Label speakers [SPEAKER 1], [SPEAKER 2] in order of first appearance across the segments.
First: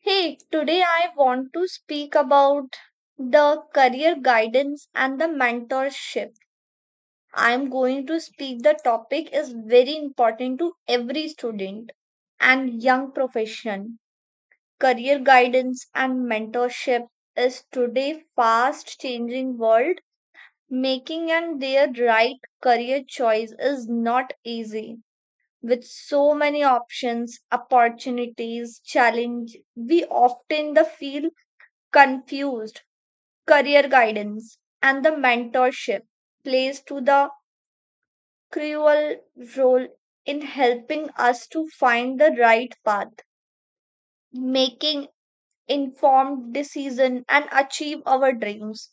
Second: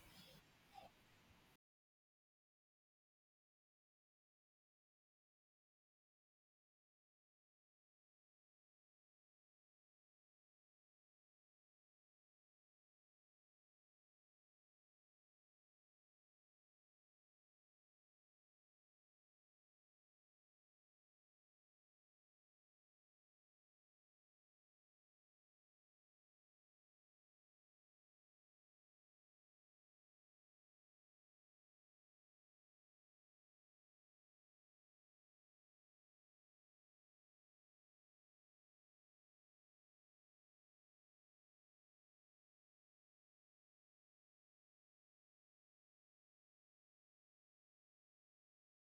[SPEAKER 1] Hey, today I want to speak about the career guidance and the mentorship. I'm going to speak the topic is very important to every student and young profession. Career guidance and mentorship is today fast changing world. Making and their right career choice is not easy. With so many options, opportunities, challenge, we often the feel confused. Career guidance and the mentorship plays to the crucial role in helping us to find the right path, making informed decision and achieve our dreams.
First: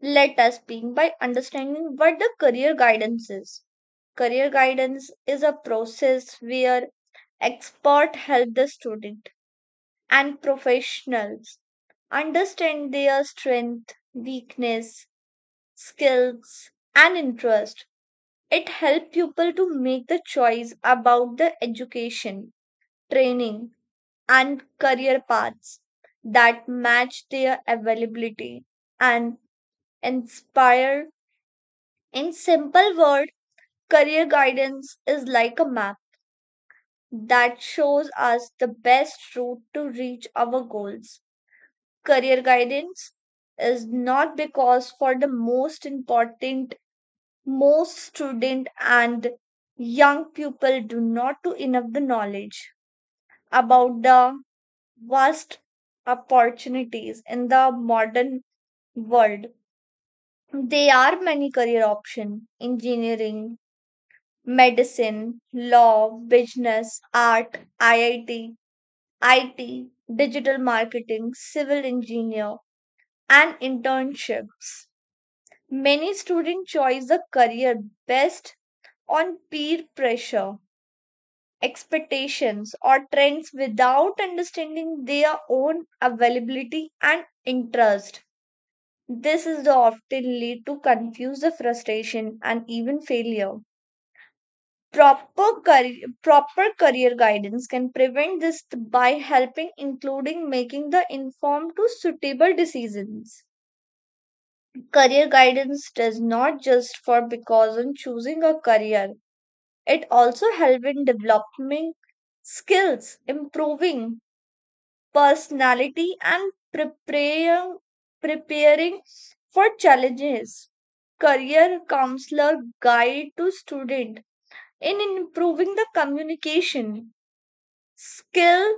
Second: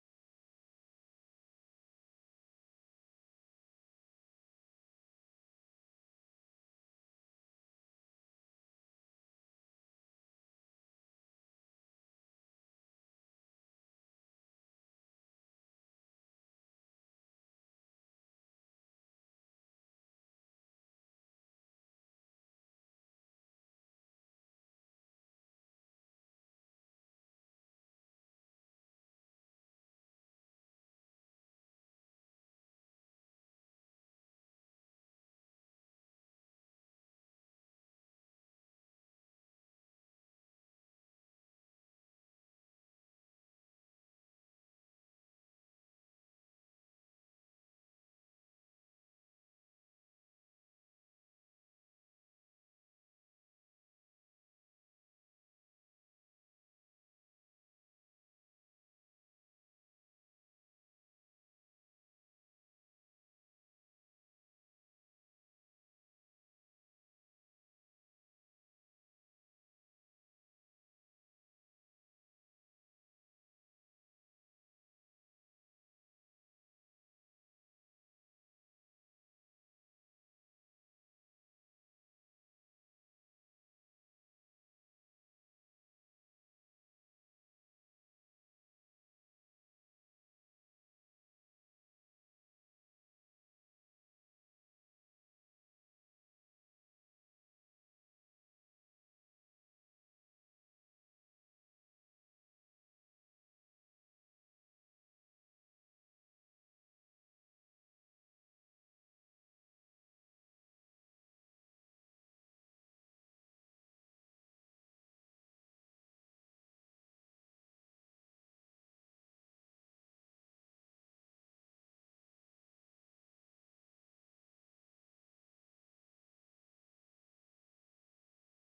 [SPEAKER 1] Let us begin by understanding what the career guidance is. Career guidance is a process where expert help the student and professionals understand their strength, weakness, skills and interest. It helps people to make the choice about the education, training and career paths that match their availability and inspire. In simple word, career guidance is like a map that shows us the best route to reach our goals. Career guidance is not because for the most important, most student and young people do not do enough the knowledge about the vast opportunities in the modern world. There are many career options: engineering, medicine, law, business, art, iit, it, digital marketing, civil engineer and internships. Many students choose the career best on peer pressure, expectations or trends without understanding their own availability and interest. This is the often lead to confusion, frustration, and even failure. Proper career guidance can prevent this by helping, including making the informed to suitable decisions. Career guidance does not just for because on choosing a career; it also helps in developing skills, improving personality and preparing for challenges. Career counselor guide to student in improving the communication skill,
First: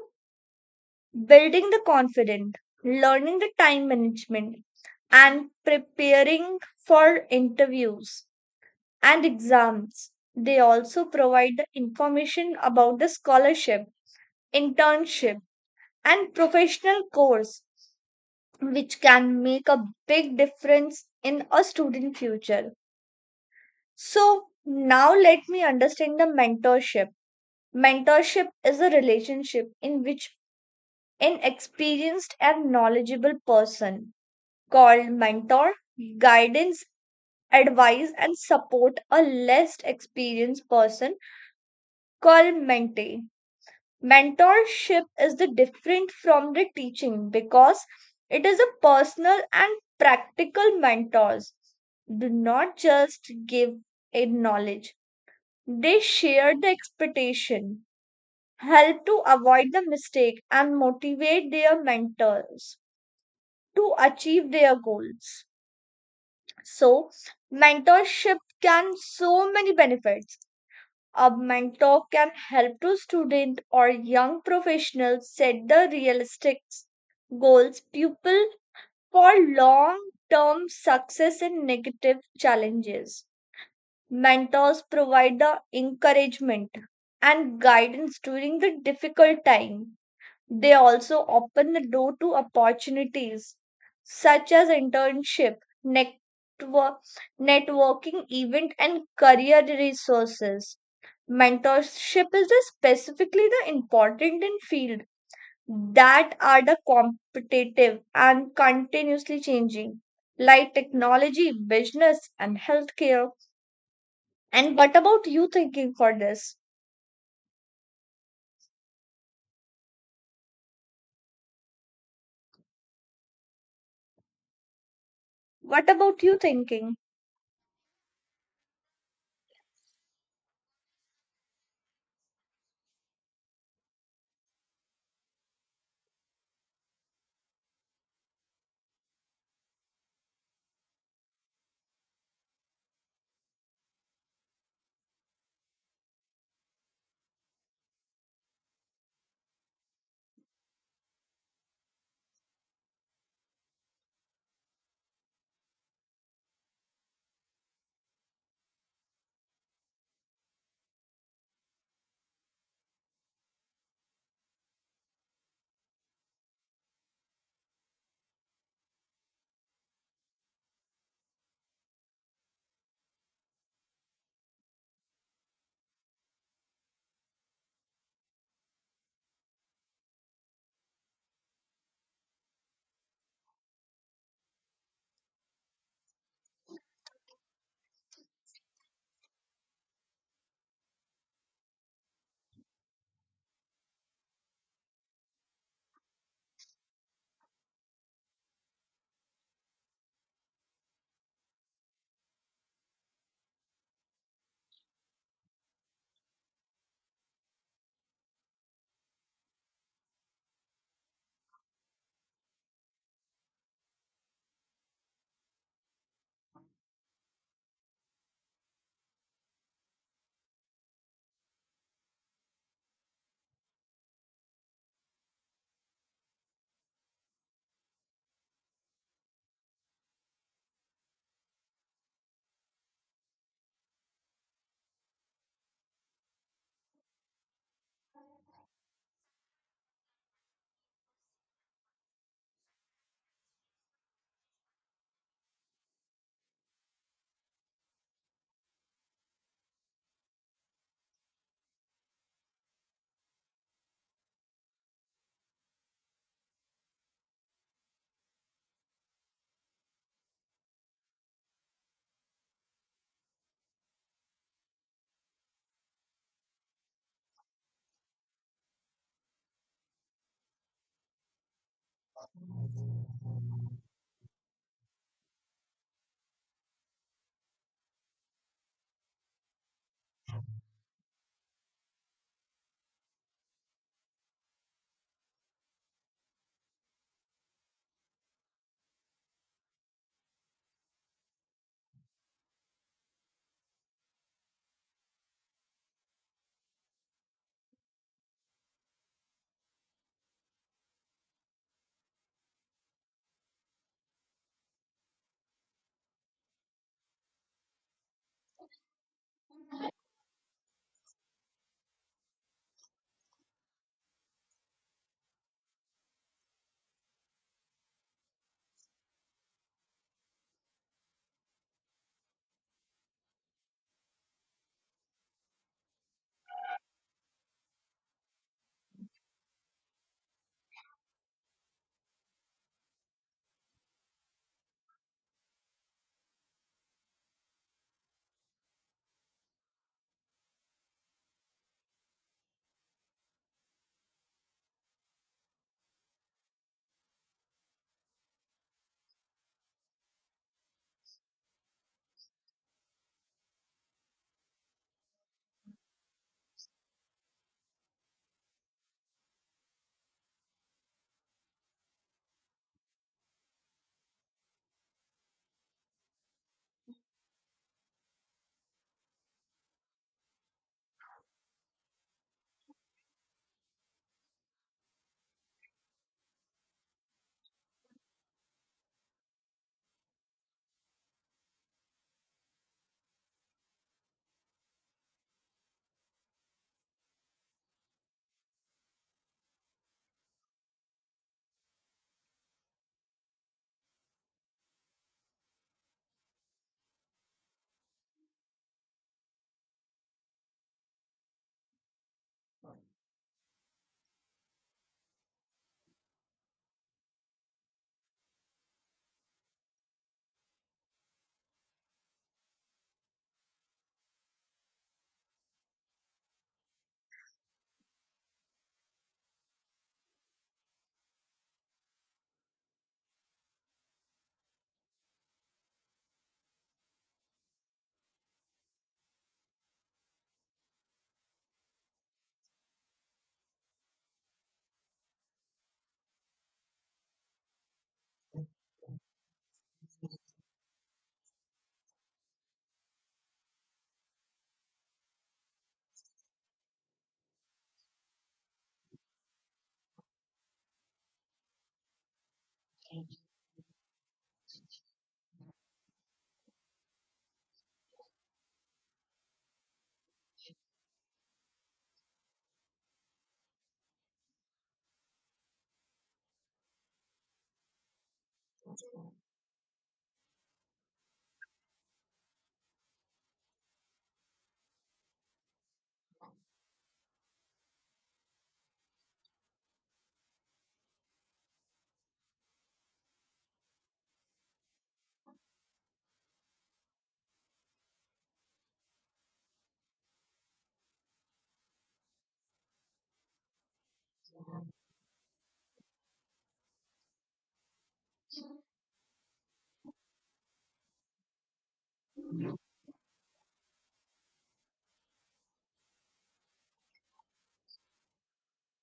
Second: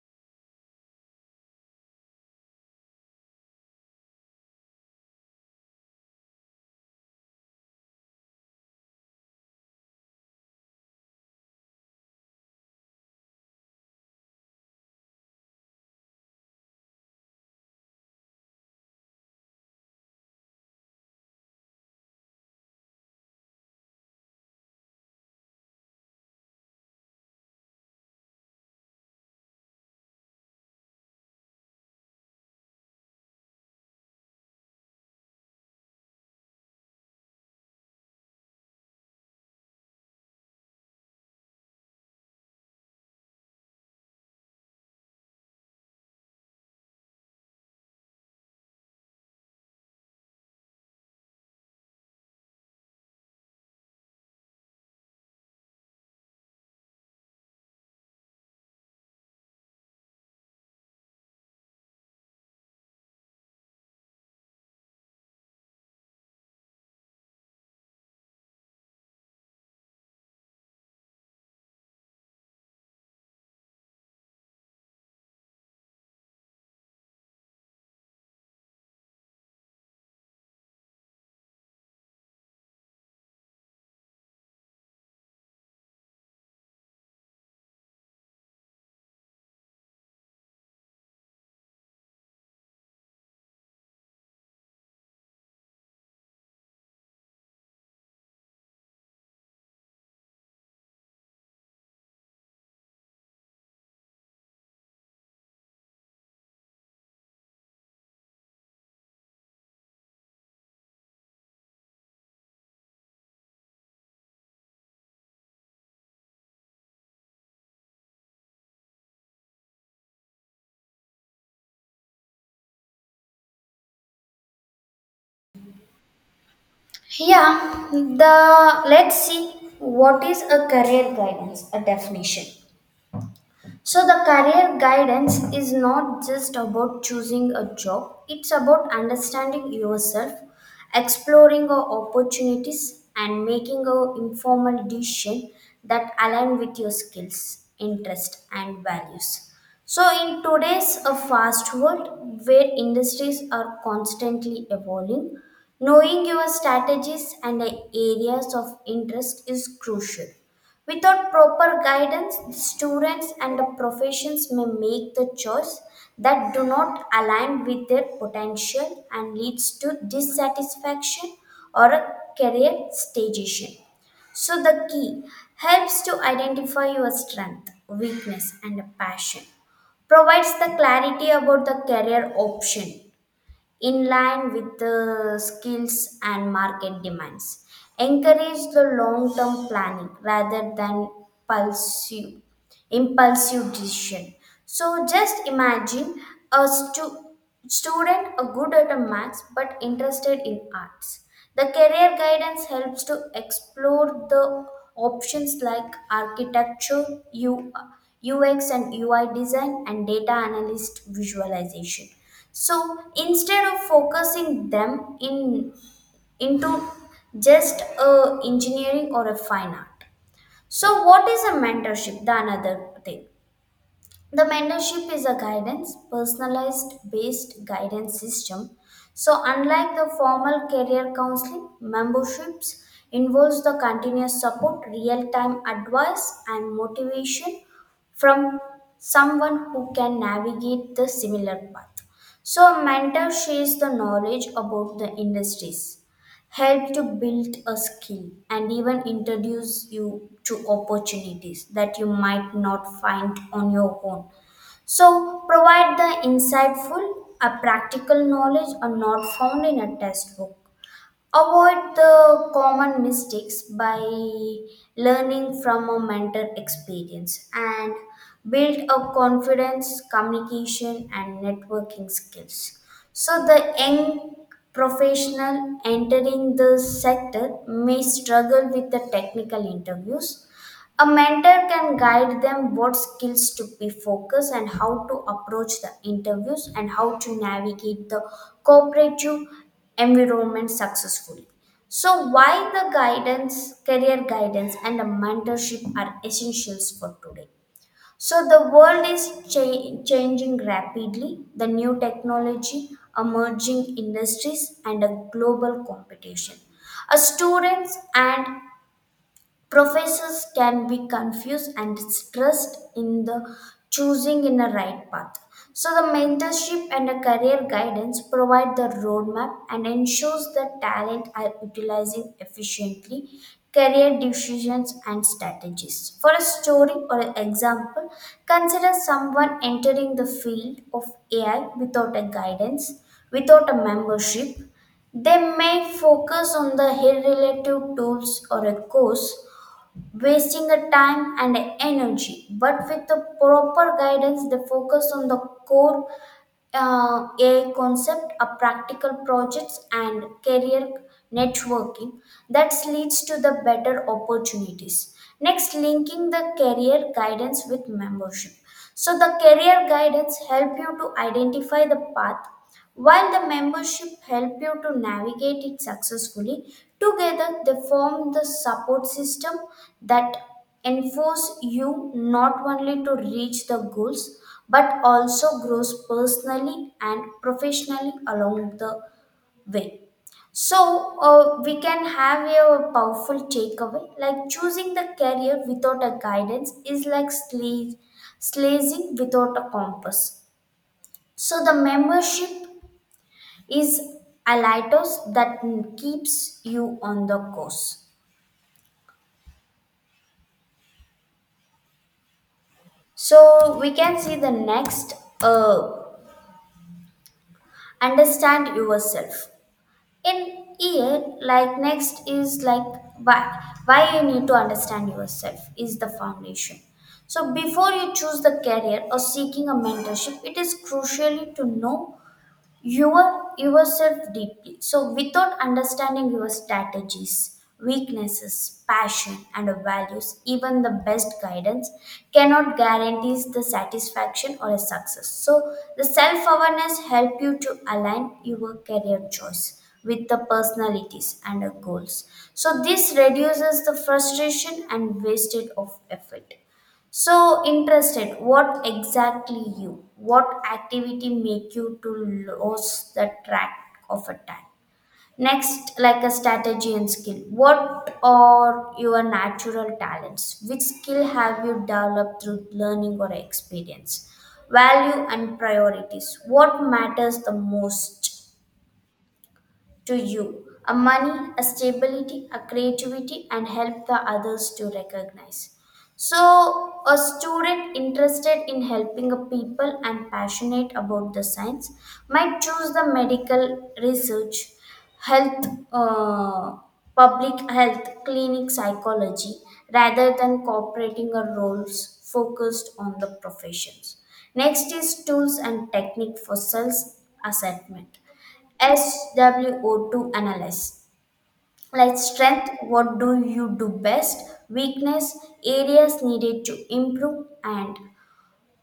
[SPEAKER 1] building the confident, learning the time management, and preparing for interviews and exams. They also provide the information about the scholarship, internship, and professional course which can make a big difference in a student future. So now let me understand the mentorship. Mentorship is a relationship in which an experienced and knowledgeable person called mentor guidance advice and support a less experienced person called mentee. Mentorship is the different from the teaching because it is a personal and practical. Mentors do not just give a knowledge, they share the expectation, help to avoid the mistake and motivate their mentors to achieve their goals. So mentorship can so many benefits. A mentor can help to student or young professionals set the realistic goals pupil for long term success in negative challenges. Mentors provide the encouragement and guidance during the difficult time. They also open the door to opportunities such as internship, network, networking event and career resources. Mentorship is the specifically the important in field that are the competitive and continuously changing, like technology, business and healthcare. And what about you thinking for this? What about you thinking
[SPEAKER 2] Yeah, the let's see what is a career guidance, a definition. So, the career guidance is not just about choosing a job, it's about understanding yourself, exploring your opportunities, and making an informal decision that align with your skills, interests, and values. So, in today's a fast world where industries are constantly evolving, knowing your strategies and areas of interest is crucial. Without proper guidance, the students and the professions may make the choice that do not align with their potential and leads to dissatisfaction or a career stagnation. So the key helps to identify your strength, weakness and passion. Provides the clarity about the career option in line with the skills and market demands. Encourage the long term planning rather than pursue impulsive decision. So just imagine a student good at a maths but interested in arts. The career guidance helps to explore the options like architecture, U- UX and UI design, and data analyst visualization. So instead of focusing them in into just a engineering or a fine art. So what is a mentorship? The another thing. The mentorship is a guidance, personalized based guidance system. So, unlike the formal career counseling, memberships involves the continuous support, real time advice, and motivation from someone who can navigate the similar path. So, a mentor shares the knowledge about the industries, help to build a skill, and even introduce you to opportunities that you might not find on your own. So, provide the insightful, a practical knowledge are not found in a textbook. Avoid the common mistakes by learning from a mentor experience and build up confidence, communication, and networking skills. So, the young professional entering the sector may struggle with the technical interviews, a mentor can guide them what skills to be focused and how to approach the interviews and how to navigate the cooperative environment successfully. So, why the guidance, career guidance, and the mentorship are essentials for today. So, the world is changing rapidly, the new technology, emerging industries, and a global competition. A students and Professors can be confused and stressed in the choosing in a right path. So the mentorship and a career guidance provide the roadmap and ensures that talent are utilizing efficiently career decisions and strategies. For a story or example, consider someone entering the field of AI without a guidance, without a membership, they may focus on the relative tools or a course wasting a time and energy. But with the proper guidance, they focus on the core a concept, a practical projects, and career networking that leads to the better opportunities. Next, linking the career guidance with membership. So the career guidance help you to identify the path while the membership help you to navigate it successfully, together they form the support system that enforce you not only to reach the goals but also grows personally and professionally along the way. So we can have a powerful takeaway like choosing the career without a guidance is like slazing without a compass. So the membership is alitos that keeps you on the course. So we can see the next uh, understand yourself. In here, like next is like why you need to understand yourself is the foundation. So before you choose the career or seeking a mentorship, it is crucial to know yourself deeply, so without understanding your strategies, weaknesses, passion and values, even the best guidance cannot guarantee the satisfaction or a success. So the self-awareness help you to align your career choice with the personalities and the goals, so this reduces the frustration and wasted of effort. So interested, what exactly you? What activity make you to lose the track of a time? Next, like a strategy and skill. What are your natural talents? Which skill have you developed through learning or experience? Value and priorities. What matters the most to you, a money, a stability, a creativity, and help the others to recognize. So, a student interested in helping a people and passionate about the science might choose the medical research, health, uh, public health, clinic psychology, rather than cooperating a roles focused on the professions. Next is tools and technique for self assessment. SWO2 analysis. Like strength, what do you do best? Weakness, areas needed to improve, and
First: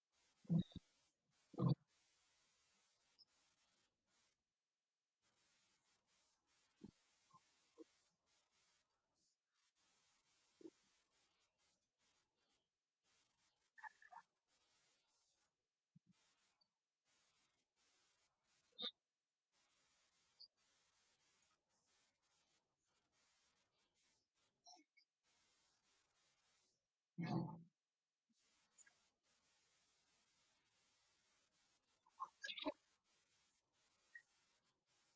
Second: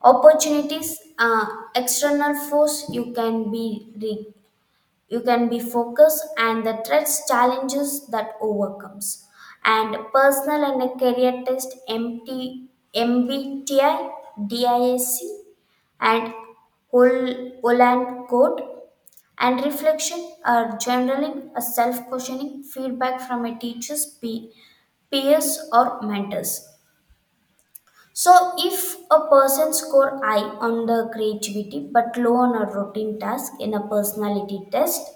[SPEAKER 2] opportunities. External force, you can be you can be focused, and the threats, challenges that overcomes, and personal and a career test, MT, and Holland code and reflection are generally a self-questioning feedback from a teacher's peers or mentors. So if a person score high on the creativity but low on a routine task in a personality test,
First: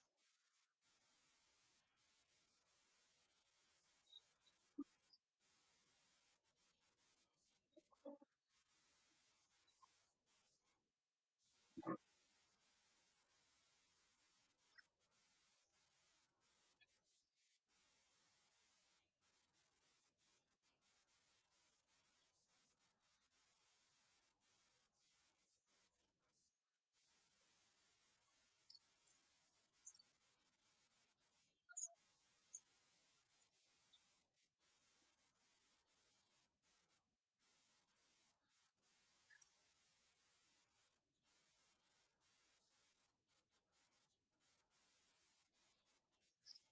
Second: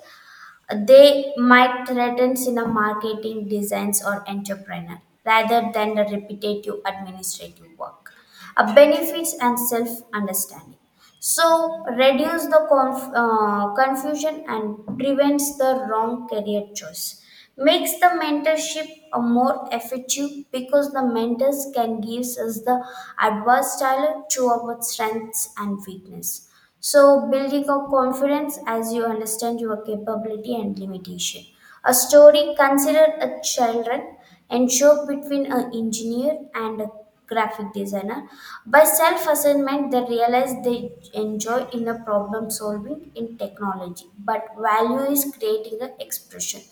[SPEAKER 2] they might threaten in a marketing designs or entrepreneur rather than the repetitive administrative work. Benefits and self understanding. So reduce the confusion and prevents the wrong career choice, makes the mentorship a more effective because the mentors can give us the advice tailored to our strengths and weakness. So building up confidence as you understand your capability and limitation. A story considered a children and show between an engineer and a graphic designer. By self-assessment, they realize they enjoy in a problem solving in technology, but value is creating an expression.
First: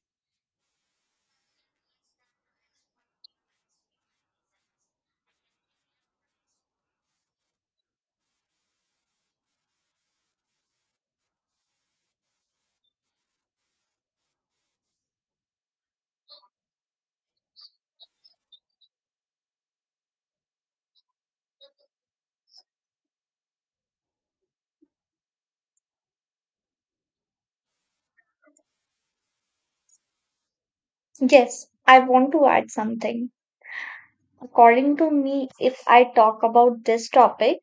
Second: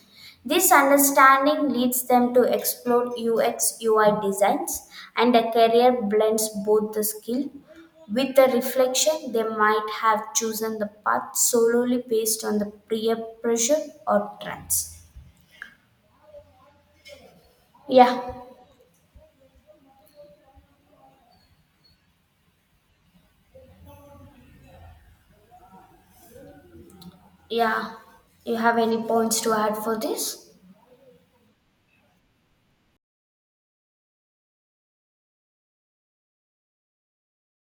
[SPEAKER 2] This understanding leads them to explore UX UI designs, and a career blends both the skill. With the reflection, they might have chosen the path solely based on the peer pressure or trends. Yeah, yeah. You have any points to add for this?
[SPEAKER 1] yes I want to add something. According to me, if I talk about this topic,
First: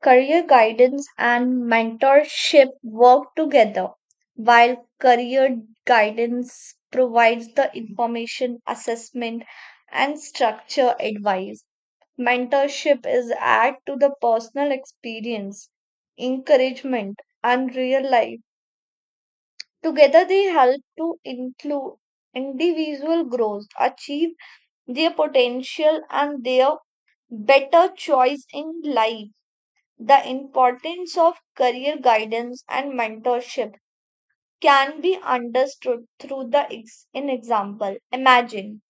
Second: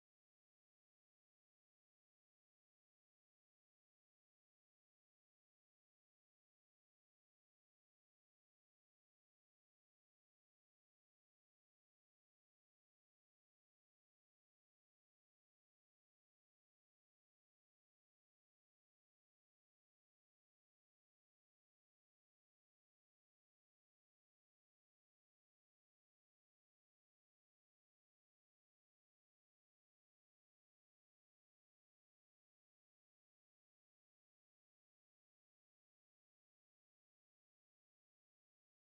[SPEAKER 1] career guidance and mentorship work together, while career guidance provides the information, assessment, and structure advice. Mentorship is add to the personal experience, encouragement, and real life. Together, they help to include individual growth, achieve their potential, and their better choice in life. The importance of career guidance and mentorship can be understood through the in example. Imagine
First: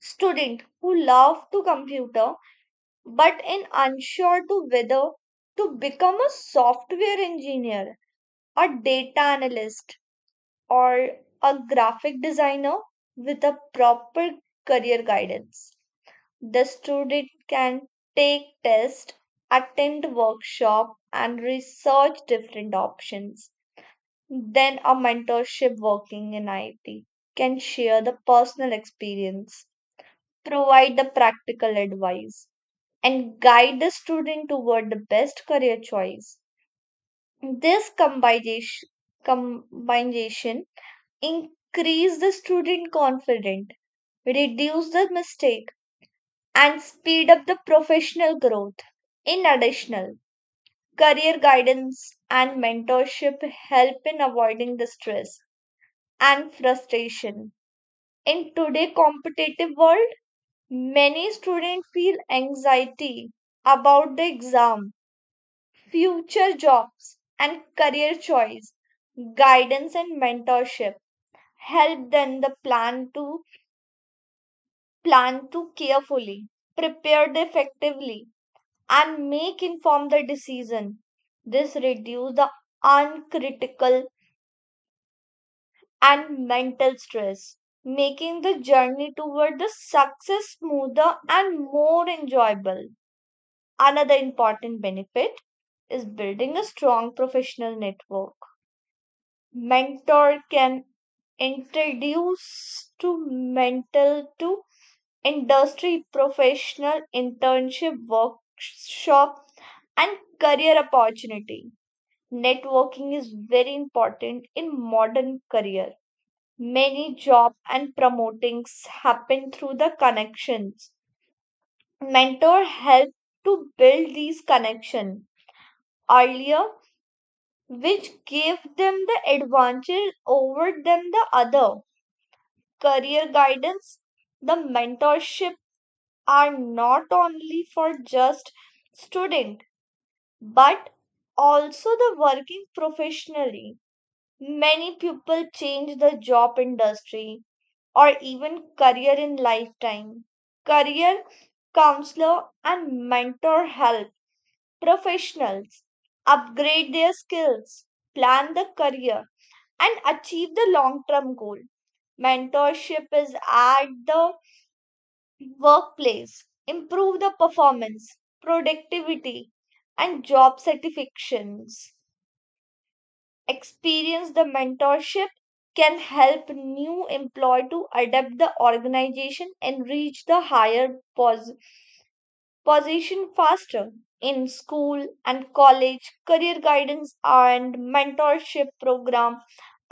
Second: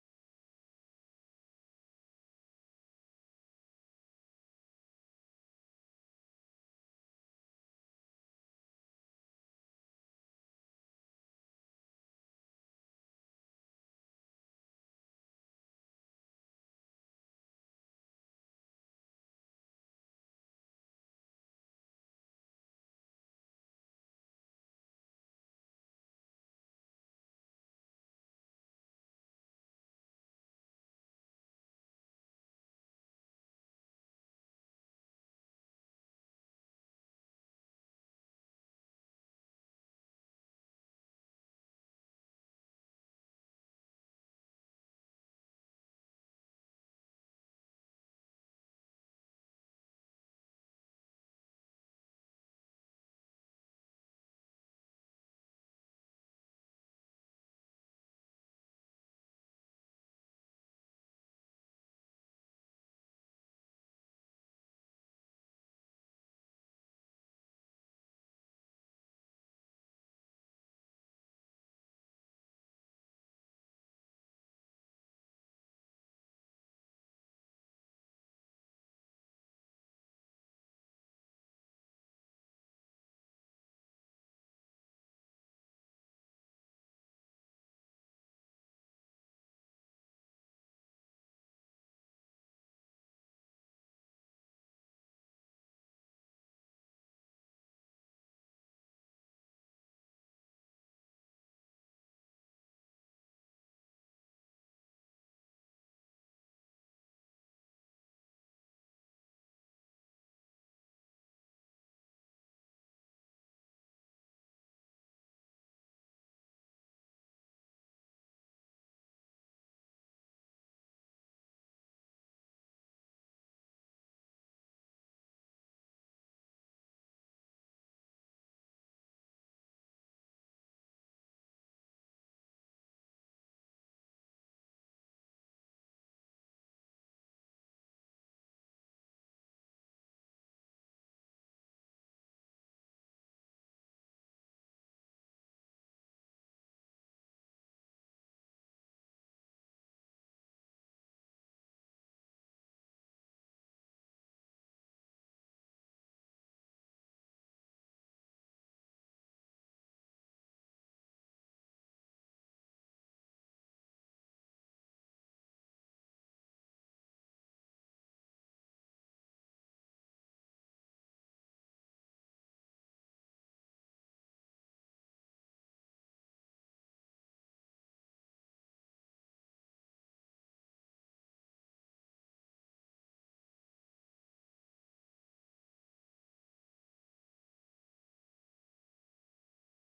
[SPEAKER 1] student who love to computer but in unsure to whether to become a software engineer, a data analyst or a graphic designer. With a proper career guidance, the student can take tests, attend workshop and research different options. Then a mentorship working in IT can share the personal experience, provide the practical advice and guide the student toward the best career choice. This combination increase the student confidence, reduce the mistake and speed up the professional growth. In addition, career guidance and mentorship help in avoiding the stress and frustration. In today's competitive world, many students feel anxiety about the exam, future jobs, and career choice. Guidance and mentorship help them the plan to carefully, prepare effectively and make informed decision. This reduce the uncritical and mental stress, making the journey toward the success smoother and more enjoyable. Another important benefit is building a strong professional network. Mentor can introduce to mental to industry professional internship workshop and career opportunity. Networking is very important in modern career. Many job and promotings happen through the connections. Mentor helped to build these connections earlier, which gave them the advantage over them the other. Career guidance, the mentorship are not only for just student but also the working professionally. Many people change the job industry or even career in lifetime. Career counselor and mentor help professionals upgrade their skills, plan the career, and achieve the long term goal. Mentorship is at the workplace, improve the performance, productivity, and job satisfactions. Experience the mentorship can help new employee to adapt the organization and reach the higher pos- position faster. In school and college, career guidance and mentorship program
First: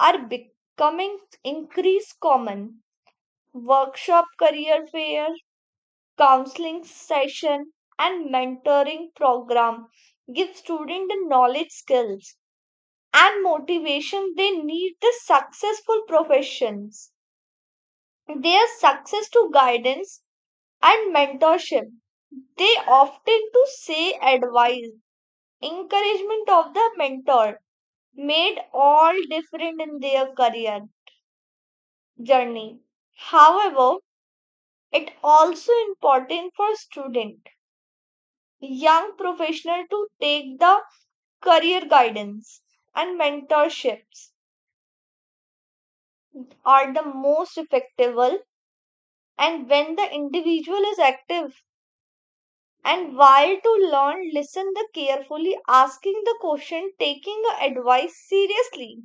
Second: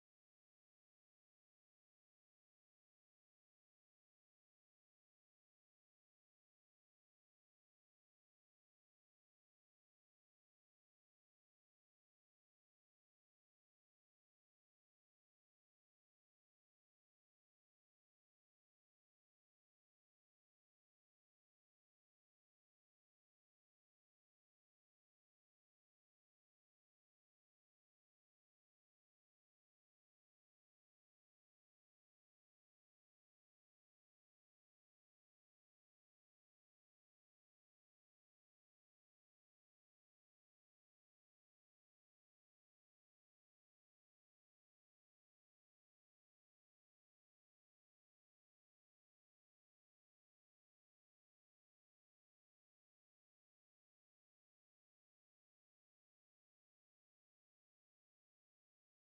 [SPEAKER 1] are becoming increased common. Workshop, career fair, counseling session and mentoring program give student the knowledge, skills and motivation they need the successful professions. Their success to guidance and mentorship, they often to say advice, encouragement of the mentor made all different in their career journey. However, it also important for student, young professional to take the career guidance and mentorships are the most effective and when the individual is active and while to learn, listen the carefully, asking the question, taking the advice seriously.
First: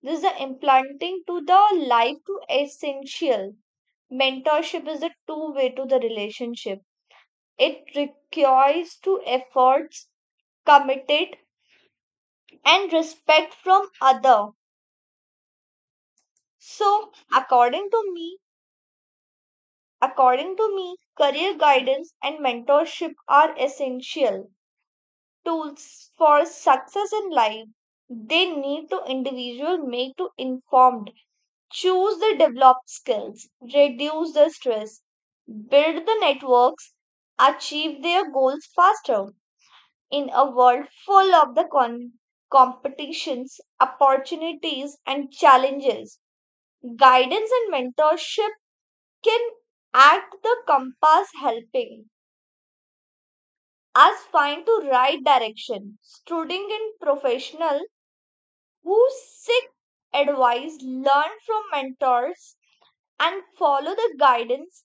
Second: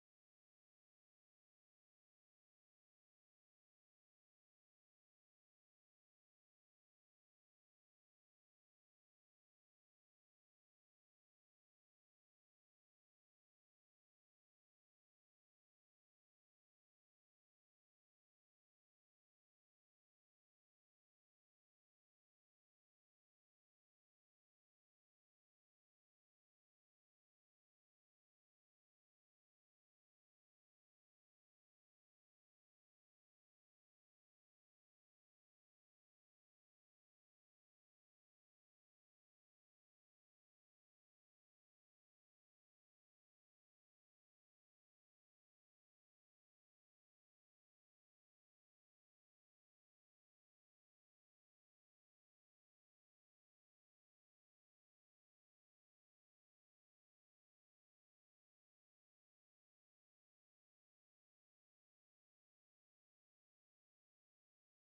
[SPEAKER 1] This is the implanting to the life to essential. Mentorship is a two way to the relationship. It requires two efforts, committed and respect from other. So, according to me according to me, career guidance and mentorship are essential tools for success in life. They need to individual make to informed, choose the developed skills, reduce the stress, build the networks, achieve their goals faster. In a world full of the competitions, opportunities and challenges, guidance and mentorship can act the compass helping us find the right direction. Student and professional who seek advice, learn from mentors, and follow the guidance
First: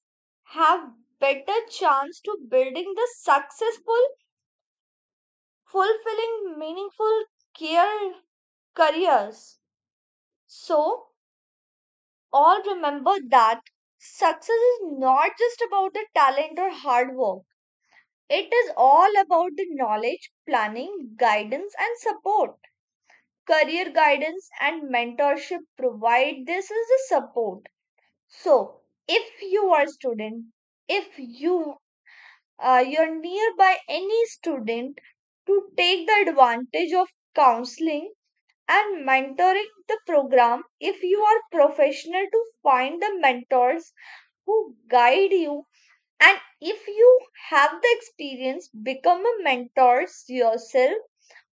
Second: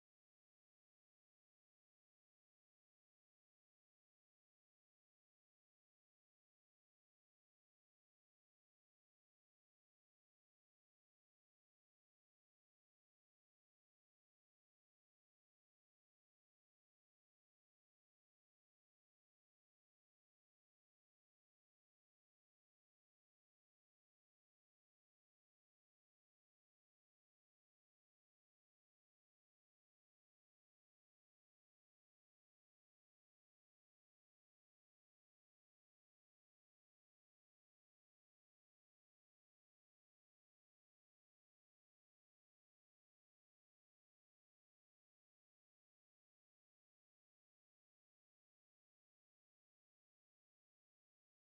[SPEAKER 1] have better chance to building the successful, fulfilling, meaningful care careers. So, all remember that success is not just about the talent or hard work. It is all about the knowledge, planning, guidance, and support. Career guidance and mentorship provide this as a support. So, if you are a student, if you you're nearby any student, to take the advantage of counseling and mentoring the program, if you are professional to find the mentors who guide you, and if you have the experience, become a mentor yourself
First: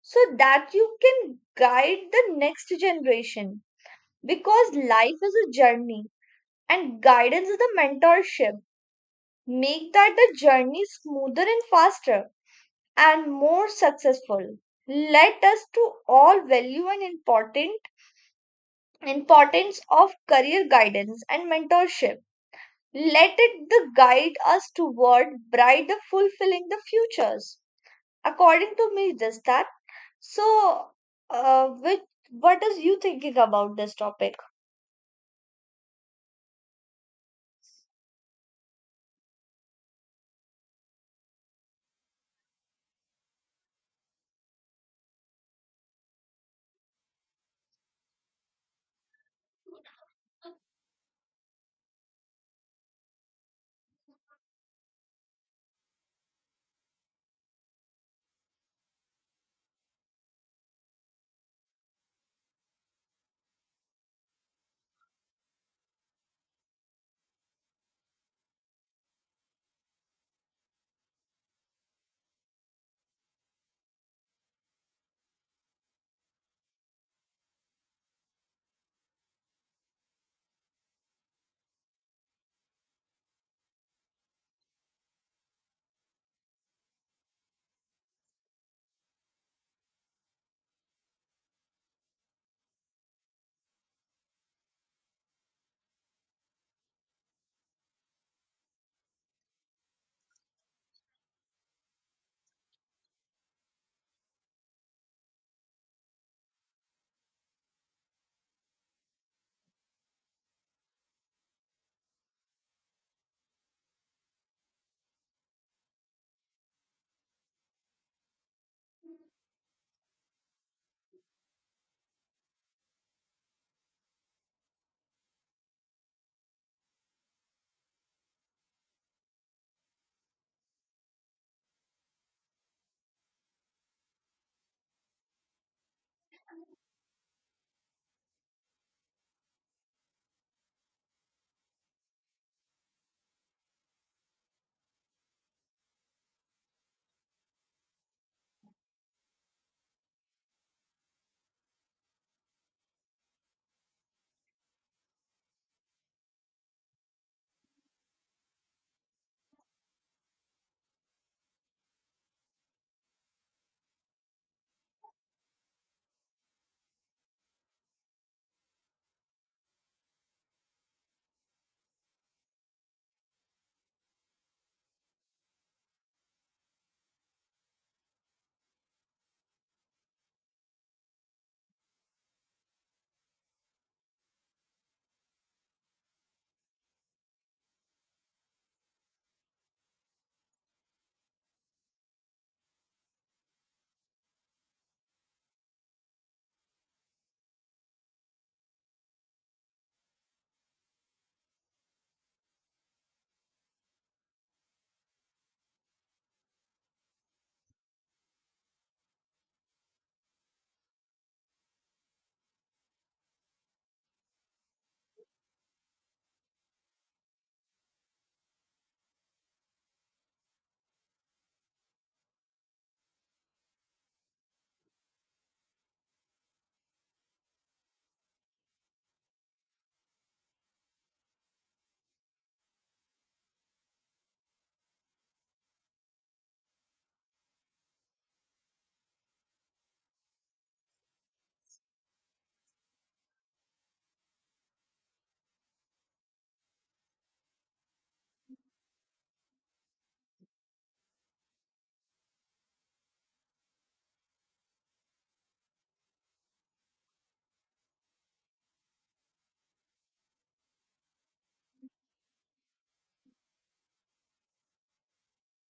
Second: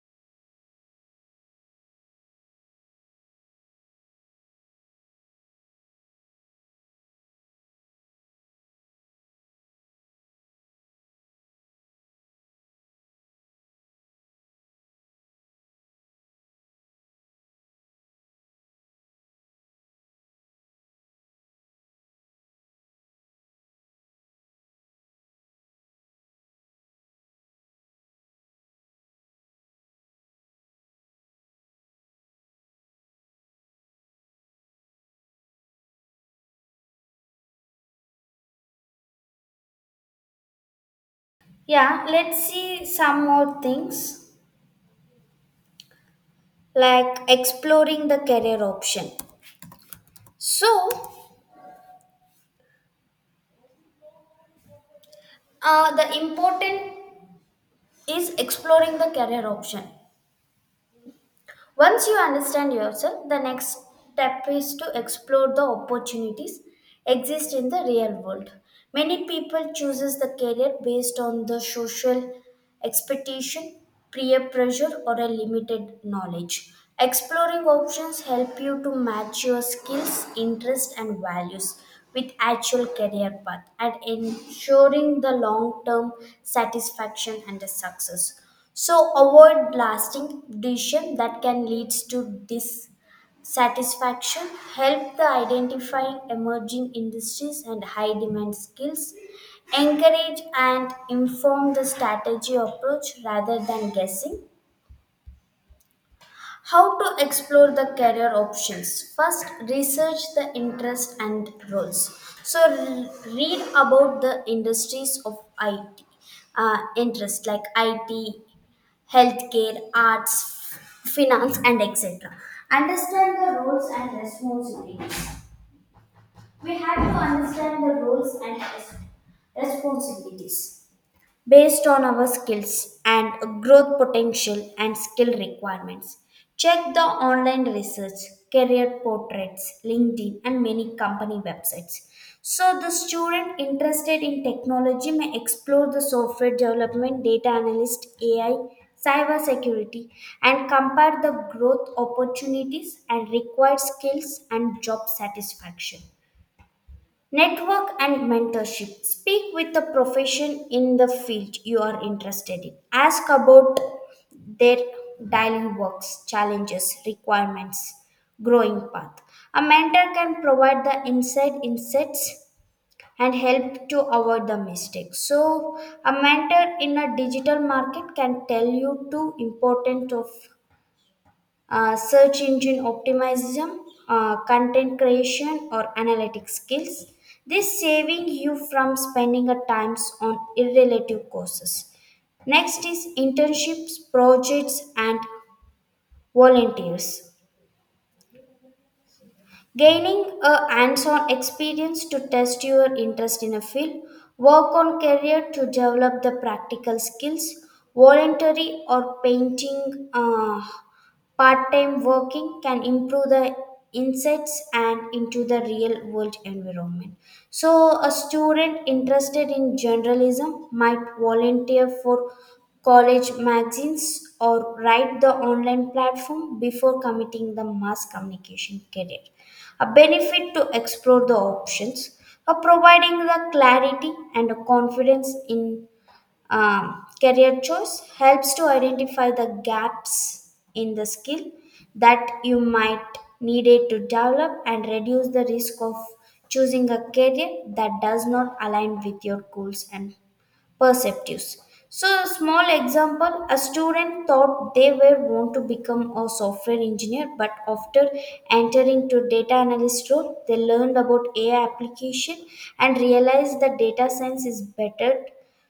[SPEAKER 1] so that you can guide the next generation. Because life is a journey and guidance is the mentorship, make that the journey smoother and faster and more successful. Let us to all value and important importance of career guidance and mentorship. Let it the guide us toward bright the fulfilling the futures. According to me, just that. So, which what is you thinking about this topic?
[SPEAKER 2] Yeah, let's see some more things like exploring the career option. So, the important is exploring the career option. Once you understand yourself, the next step is to explore the opportunities exist in the real world. Many people chooses the career based on the social expectation, peer pressure or a limited knowledge. Exploring options help you to match your skills, interests and values with actual career path and ensuring the long term satisfaction and the success. So avoid lasting decision that can lead to dissatisfaction. Help the identifying emerging industries and high demand skills. Encourage and inform the strategy approach rather than guessing. How to explore the career options? First, research the interest and roles. So, read about the industries of IT uh, interest like IT, healthcare, arts, finance, and etc. Understand the roles and responsibilities. We have to understand the roles and responsibilities based on our skills and growth potential and skill requirements. Check the online research, career portraits, LinkedIn, and many company websites. So, the student interested in technology may explore the software development, data analyst, AI, cyber security, and compare the growth opportunities and required skills and job satisfaction. Network and mentorship. Speak with the profession in the field you are interested in. Ask about their daily works, challenges, requirements, growing path. A mentor can provide the inside insights and help to avoid the mistakes. So, a mentor in a digital market can tell you two important of search engine optimism, content creation, or analytic skills. This saving you from spending a times on irrelative courses. Next is internships, projects, and volunteers. Gaining a hands on experience to test your interest in a field, work on career to develop the practical skills, voluntary or painting, part time working can improve the insights and into the real world environment. So, a student interested in journalism might volunteer for college magazines or write the online platform before committing the mass communication career, a benefit to explore the options for providing the clarity and confidence in career choice helps to identify the gaps in the skill that you might need it to develop and reduce the risk of choosing a career that does not align with your goals and perceptives. So, a small example, a student thought they were want to become a software engineer, but after entering to data analyst role, they learned about AI application and realized that data science is better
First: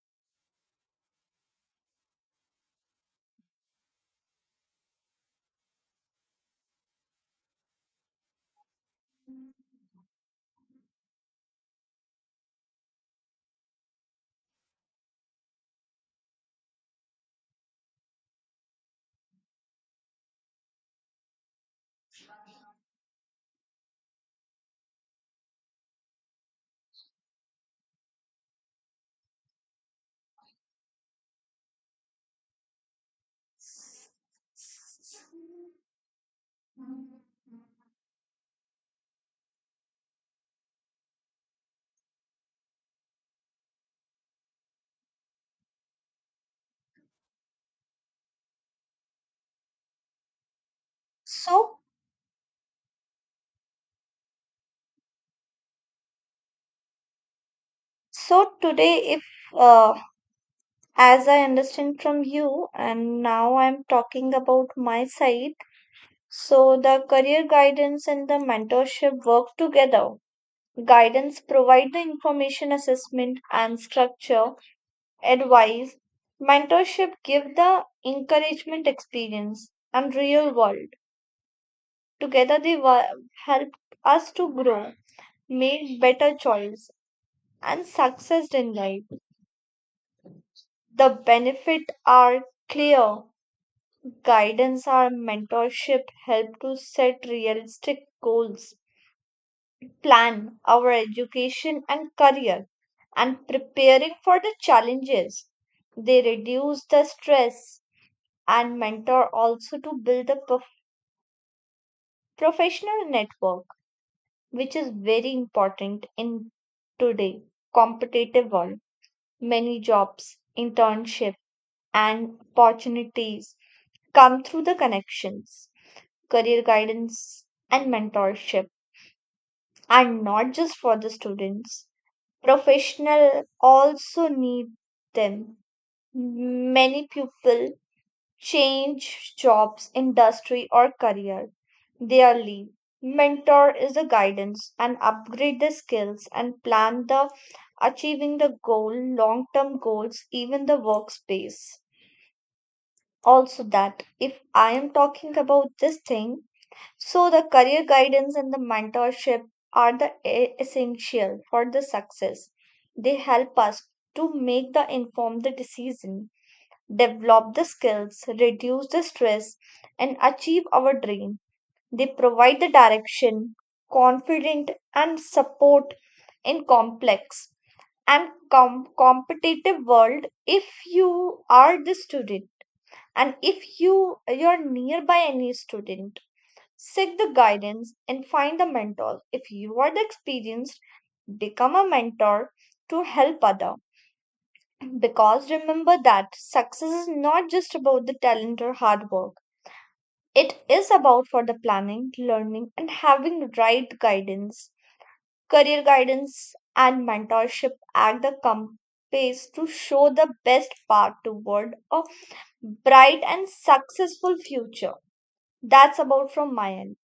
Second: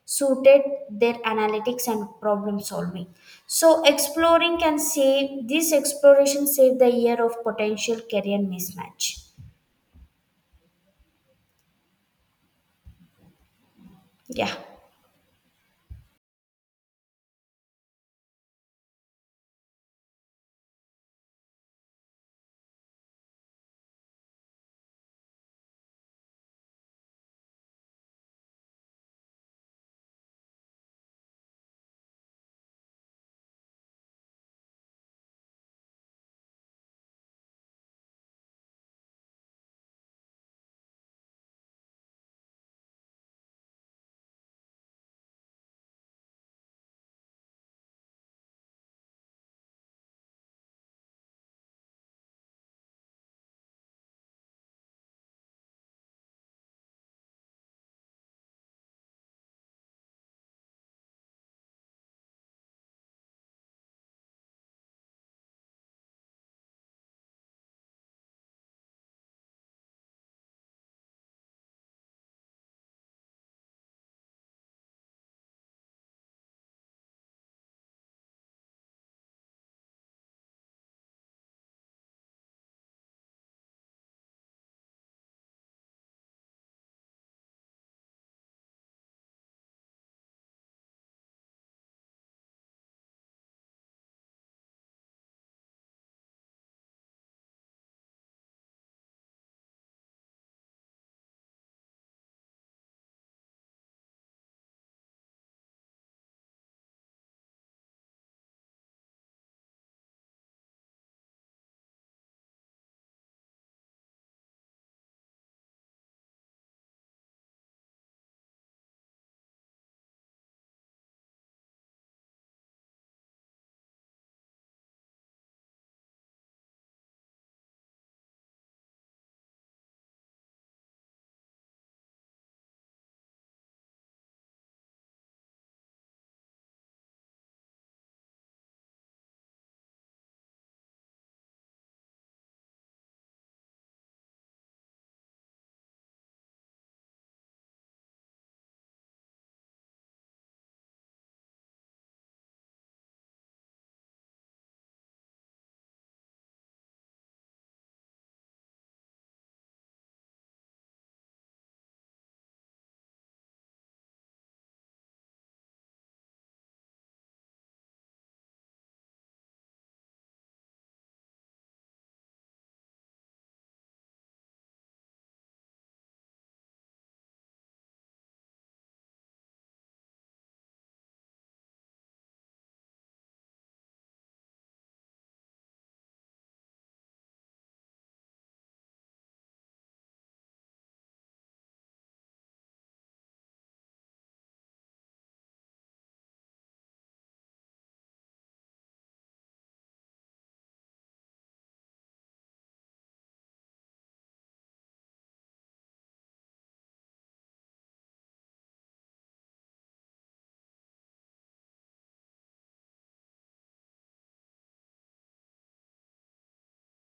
[SPEAKER 2] suited their analytics and problem solving. So, exploring can save, this exploration saved the year of potential career mismatch. Yeah.
[SPEAKER 1] So, so today, if uh, as I understand from you, and now I'm talking about my side. So the career guidance and the mentorship work together. Guidance provide the information assessment and structure, advice. Mentorship give the encouragement experience and real world. Together they help us to grow, make better choice and success in life. The benefit are clear. Guidance or mentorship help to set realistic goals, plan our education and career, and preparing for the challenges. They reduce the stress and mentor also to build a professional network, which is very important in today competitive world. Many jobs, internship, and opportunities come through the connections, career guidance, and mentorship and not just for the students. Professional also need them. Many people change jobs, industry or career daily. Mentor is the guidance and upgrade the skills and plan the achieving the goal, long term goals, even the workspace also. That, if I am talking about this thing, so, the career guidance and the mentorship are the essential for the success. They help us to make the informed decision, develop the skills, reduce the stress, and achieve our dream. They provide the direction, confidence, and support in complex and competitive world. If you are the student and if you you're nearby any student, seek the guidance and find the mentor. If you are the experienced, become a mentor to help other. Because remember that success is not just about the talent or hard work. It is about for the planning, learning and having right guidance. Career guidance and mentorship act the compass to show the best path toward a bright and successful future. That's about from my end.